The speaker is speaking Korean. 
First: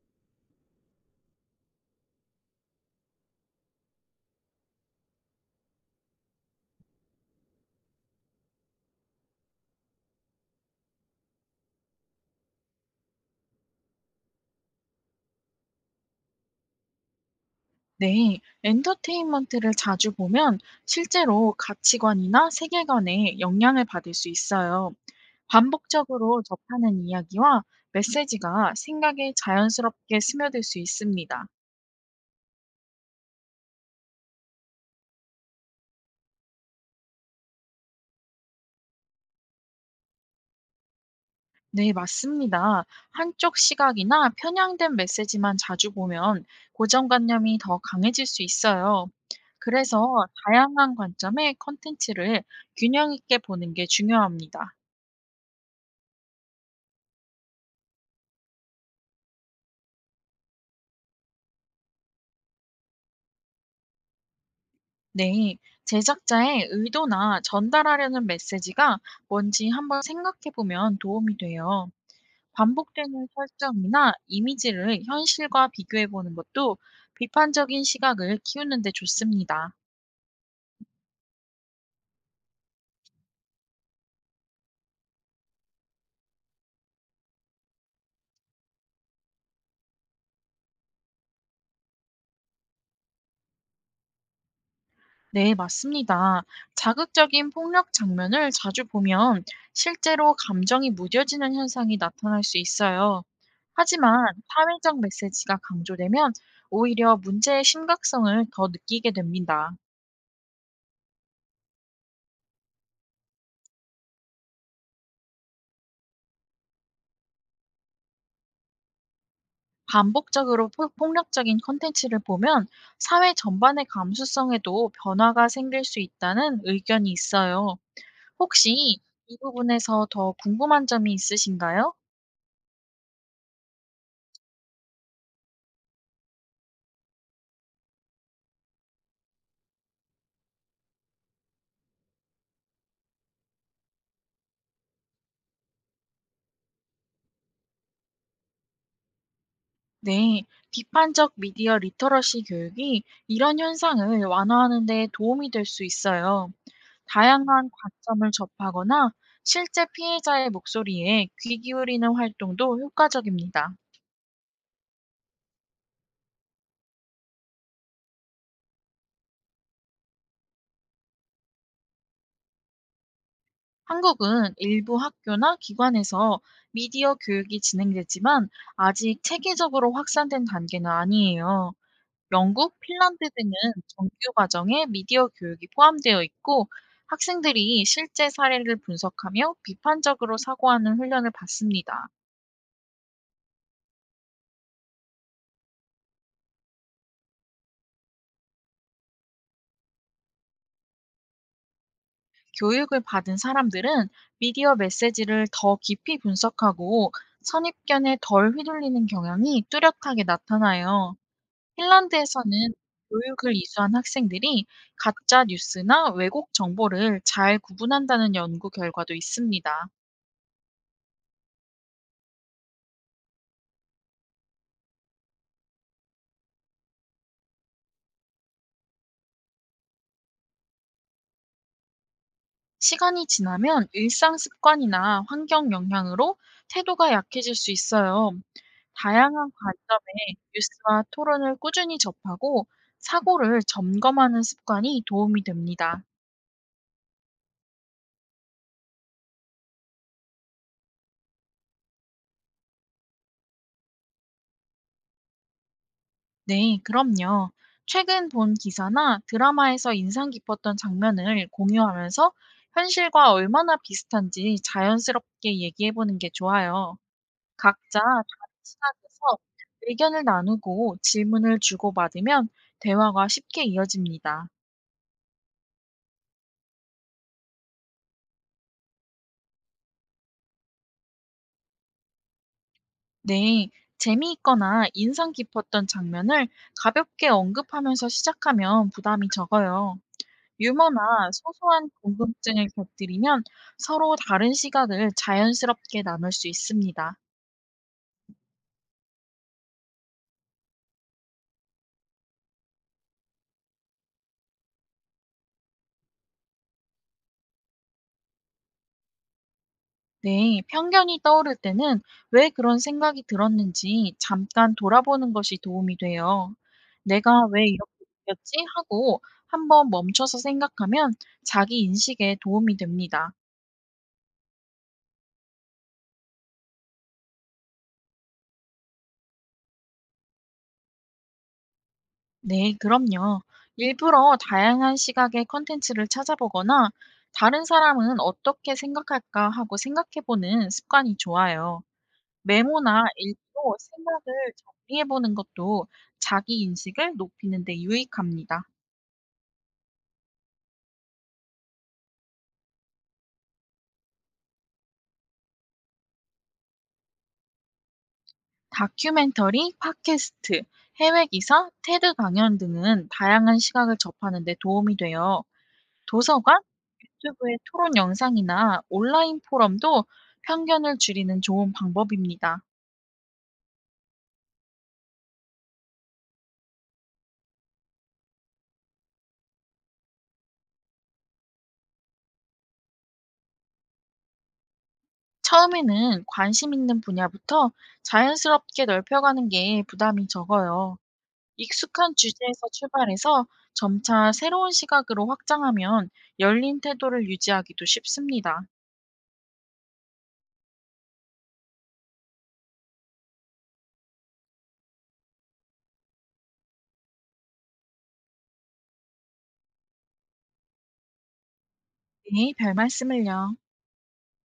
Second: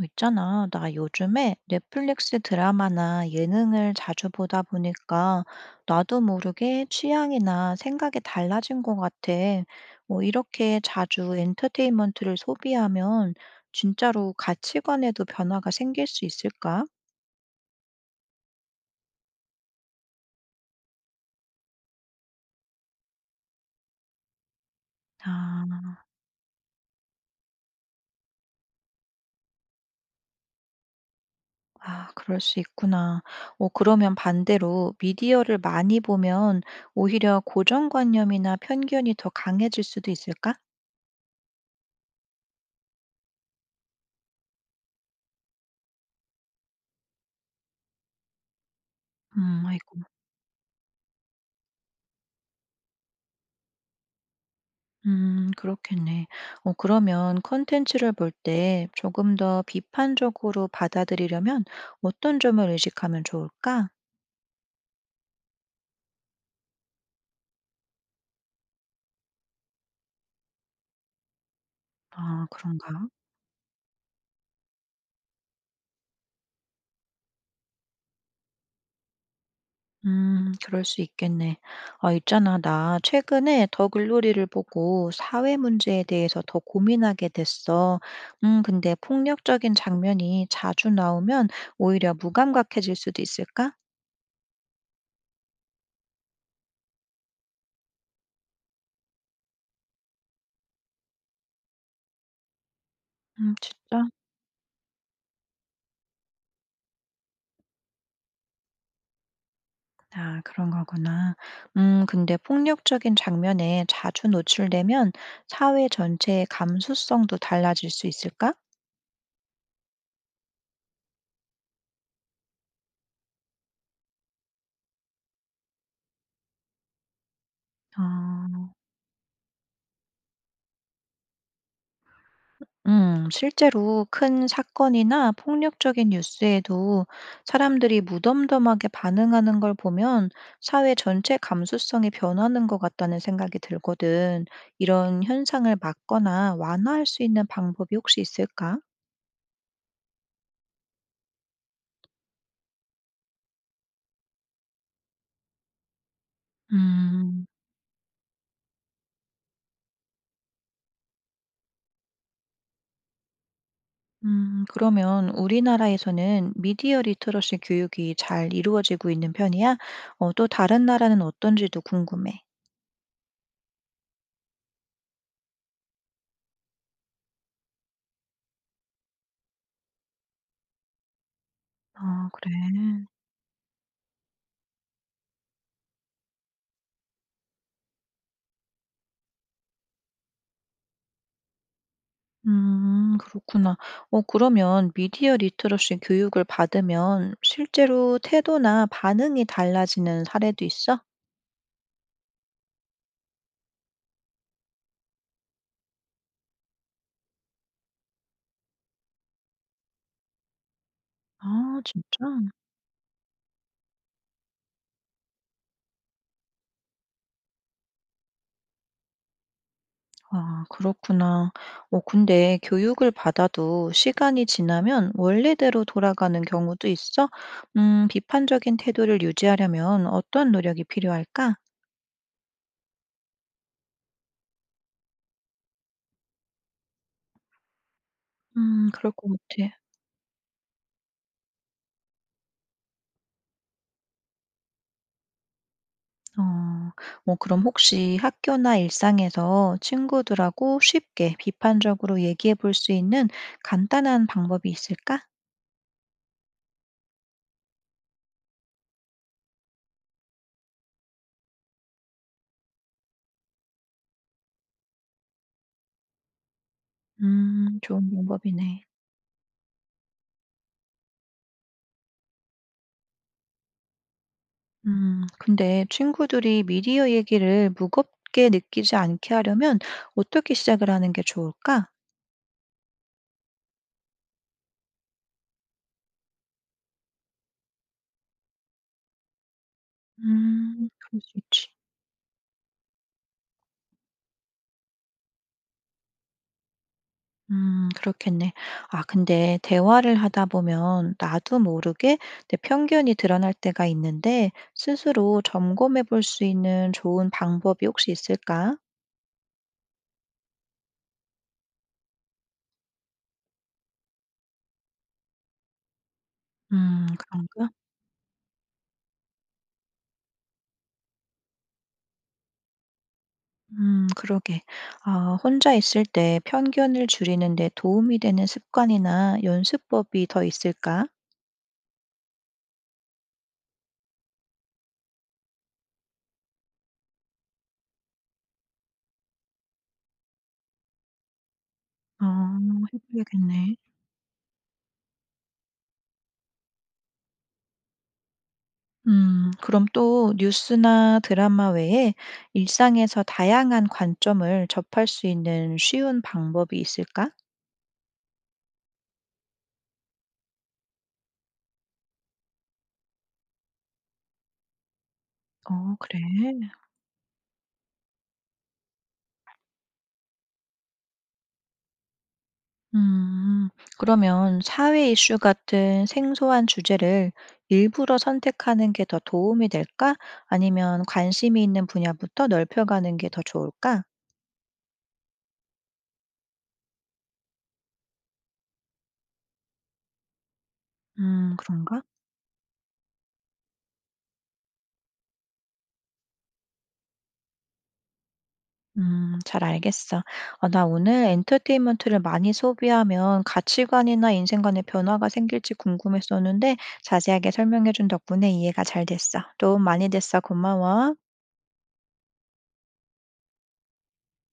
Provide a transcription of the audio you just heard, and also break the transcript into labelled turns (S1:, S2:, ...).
S1: 있잖아. 나 요즘에 넷플릭스 드라마나 예능을 자주 보다 보니까 나도 모르게 취향이나 생각이 달라진 것 같아. 뭐 이렇게 자주 엔터테인먼트를 소비하면 진짜로 가치관에도 변화가 생길 수 있을까?
S2: 네, 엔터테인먼트를 자주 보면 실제로 가치관이나 세계관에 영향을 받을 수 있어요.
S1: 아,
S2: 반복적으로 접하는 이야기와 메시지가 생각에 자연스럽게 스며들 수 있습니다.
S1: 아, 그럴 수 있구나. 그러면 반대로 미디어를 많이 보면 오히려 고정관념이나 편견이 더 강해질 수도 있을까?
S2: 네, 맞습니다. 한쪽 시각이나 편향된 메시지만 자주 보면 고정관념이 더 강해질 수 있어요.
S1: 아이고.
S2: 그래서 다양한 관점의 컨텐츠를 균형 있게 보는 게 중요합니다.
S1: 그렇겠네. 그러면 컨텐츠를 볼 때 조금 더 비판적으로 받아들이려면 어떤 점을 의식하면 좋을까?
S2: 네, 제작자의 의도나 전달하려는 메시지가 뭔지 한번 생각해 보면 도움이 돼요.
S1: 아, 그런가?
S2: 반복되는 설정이나 이미지를 현실과 비교해 보는 것도 비판적인 시각을 키우는 데 좋습니다.
S1: 그럴 수 있겠네. 아, 있잖아. 나 최근에 더 글로리를 보고 사회 문제에 대해서 더 고민하게 됐어. 근데 폭력적인 장면이 자주 나오면 오히려 무감각해질 수도 있을까?
S2: 네, 맞습니다. 자극적인 폭력 장면을 자주 보면 실제로 감정이 무뎌지는 현상이 나타날 수 있어요.
S1: 진짜?
S2: 하지만 사회적 메시지가 강조되면 오히려 문제의 심각성을 더 느끼게 됩니다.
S1: 아, 그런 거구나. 음, 근데 폭력적인 장면에 자주 노출되면 사회 전체의 감수성도 달라질 수 있을까?
S2: 반복적으로 폭력적인 콘텐츠를 보면 사회 전반의 감수성에도 변화가 생길 수 있다는 의견이 있어요. 혹시
S1: 아.
S2: 이 부분에서 더 궁금한 점이 있으신가요?
S1: 음, 실제로 큰 사건이나 폭력적인 뉴스에도 사람들이 무덤덤하게 반응하는 걸 보면 사회 전체 감수성이 변하는 것 같다는 생각이 들거든. 이런 현상을 막거나 완화할 수 있는 방법이 혹시 있을까?
S2: 네, 비판적 미디어 리터러시 교육이 이런 현상을 완화하는 데 도움이 될 수 있어요.
S1: 음.
S2: 다양한 관점을 접하거나 실제 피해자의 목소리에 귀 기울이는 활동도 효과적입니다.
S1: 그러면 우리나라에서는 미디어 리터러시 교육이 잘 이루어지고 있는 편이야? 또 다른 나라는 어떤지도 궁금해.
S2: 한국은 일부 학교나 기관에서 미디어 교육이 진행되지만 아직 체계적으로 확산된 단계는 아니에요.
S1: 아, 그래.
S2: 영국, 핀란드 등은 정규 과정에 미디어 교육이 포함되어 있고 학생들이 실제 사례를 분석하며 비판적으로 사고하는 훈련을 받습니다.
S1: 그렇구나. 그러면 미디어 리터러시 교육을 받으면 실제로 태도나 반응이 달라지는 사례도 있어?
S2: 교육을 받은 사람들은 미디어 메시지를 더 깊이 분석하고 선입견에 덜 휘둘리는 경향이 뚜렷하게 나타나요.
S1: 아, 진짜?
S2: 핀란드에서는 교육을 이수한 학생들이 가짜 뉴스나 왜곡 정보를 잘 구분한다는 연구 결과도 있습니다.
S1: 아, 그렇구나. 근데 교육을 받아도 시간이 지나면 원래대로 돌아가는 경우도 있어? 비판적인 태도를 유지하려면 어떤 노력이 필요할까?
S2: 시간이 지나면 일상 습관이나 환경 영향으로 태도가 약해질 수 있어요.
S1: 그럴 것
S2: 다양한
S1: 같아.
S2: 관점의 뉴스와 토론을 꾸준히 접하고 사고를 점검하는 습관이 도움이 됩니다.
S1: 어, 뭐 그럼 혹시 학교나 일상에서 친구들하고 쉽게 비판적으로 얘기해 볼 수 있는 간단한 방법이 있을까?
S2: 네, 그럼요. 최근 본 기사나 드라마에서 인상 깊었던 장면을 공유하면서 현실과 얼마나 비슷한지 자연스럽게 얘기해 보는 게 좋아요. 각자
S1: 좋은
S2: 다른
S1: 방법이네.
S2: 시각에서 의견을 나누고 질문을 주고받으면 대화가 쉽게 이어집니다.
S1: 근데 친구들이 미디어 얘기를 무겁게 느끼지 않게 하려면 어떻게 시작을 하는 게 좋을까?
S2: 네, 재미있거나 인상 깊었던 장면을 가볍게 언급하면서 시작하면 부담이 적어요.
S1: 그럴
S2: 유머나
S1: 수 있지.
S2: 소소한 궁금증을 곁들이면 서로 다른 시각을 자연스럽게 나눌 수 있습니다.
S1: 그렇겠네. 아, 근데 대화를 하다 보면 나도 모르게 내 편견이 드러날 때가 있는데 스스로 점검해 볼 수 있는 좋은 방법이 혹시 있을까?
S2: 네, 편견이 떠오를 때는 왜 그런 생각이 들었는지 잠깐 돌아보는 것이 도움이 돼요. 내가 왜
S1: 그런가?
S2: 이렇게 느꼈지? 하고 한번 멈춰서 생각하면 자기 인식에 도움이 됩니다.
S1: 그러게. 아, 혼자 있을 때 편견을 줄이는 데 도움이 되는 습관이나 연습법이 더 있을까?
S2: 네, 그럼요. 일부러 다양한 시각의 컨텐츠를 찾아보거나 다른 사람은 어떻게 생각할까 하고 생각해보는 습관이 좋아요.
S1: 아, 해
S2: 메모나
S1: 봐야겠네.
S2: 일기로 생각을 정리해 보는 것도 자기 인식을 높이는 데 유익합니다.
S1: 음, 그럼 또 뉴스나 드라마 외에 일상에서 다양한 관점을 접할 수 있는 쉬운 방법이 있을까?
S2: 다큐멘터리, 팟캐스트, 해외 기사, 테드 강연 등은 다양한 시각을 접하는 데 도움이 돼요.
S1: 어, 그래?
S2: 도서관, 유튜브의 토론 영상이나 온라인 포럼도 편견을 줄이는 좋은 방법입니다.
S1: 음. 그러면 사회 이슈 같은 생소한 주제를 일부러 선택하는 게 더 도움이 될까? 아니면 관심이 있는 분야부터 넓혀가는 게 더 좋을까?
S2: 처음에는 관심 있는 분야부터 자연스럽게 넓혀가는 게 부담이 적어요.
S1: 음, 그런가?
S2: 익숙한 주제에서 출발해서 점차 새로운 시각으로 확장하면 열린 태도를 유지하기도 쉽습니다.
S1: 잘 알겠어. 아, 나 오늘 엔터테인먼트를 많이 소비하면 가치관이나 인생관의 변화가 생길지 궁금했었는데 자세하게 설명해준 덕분에 이해가 잘 됐어. 도움 많이 됐어. 고마워.
S2: 네, 별 말씀을요.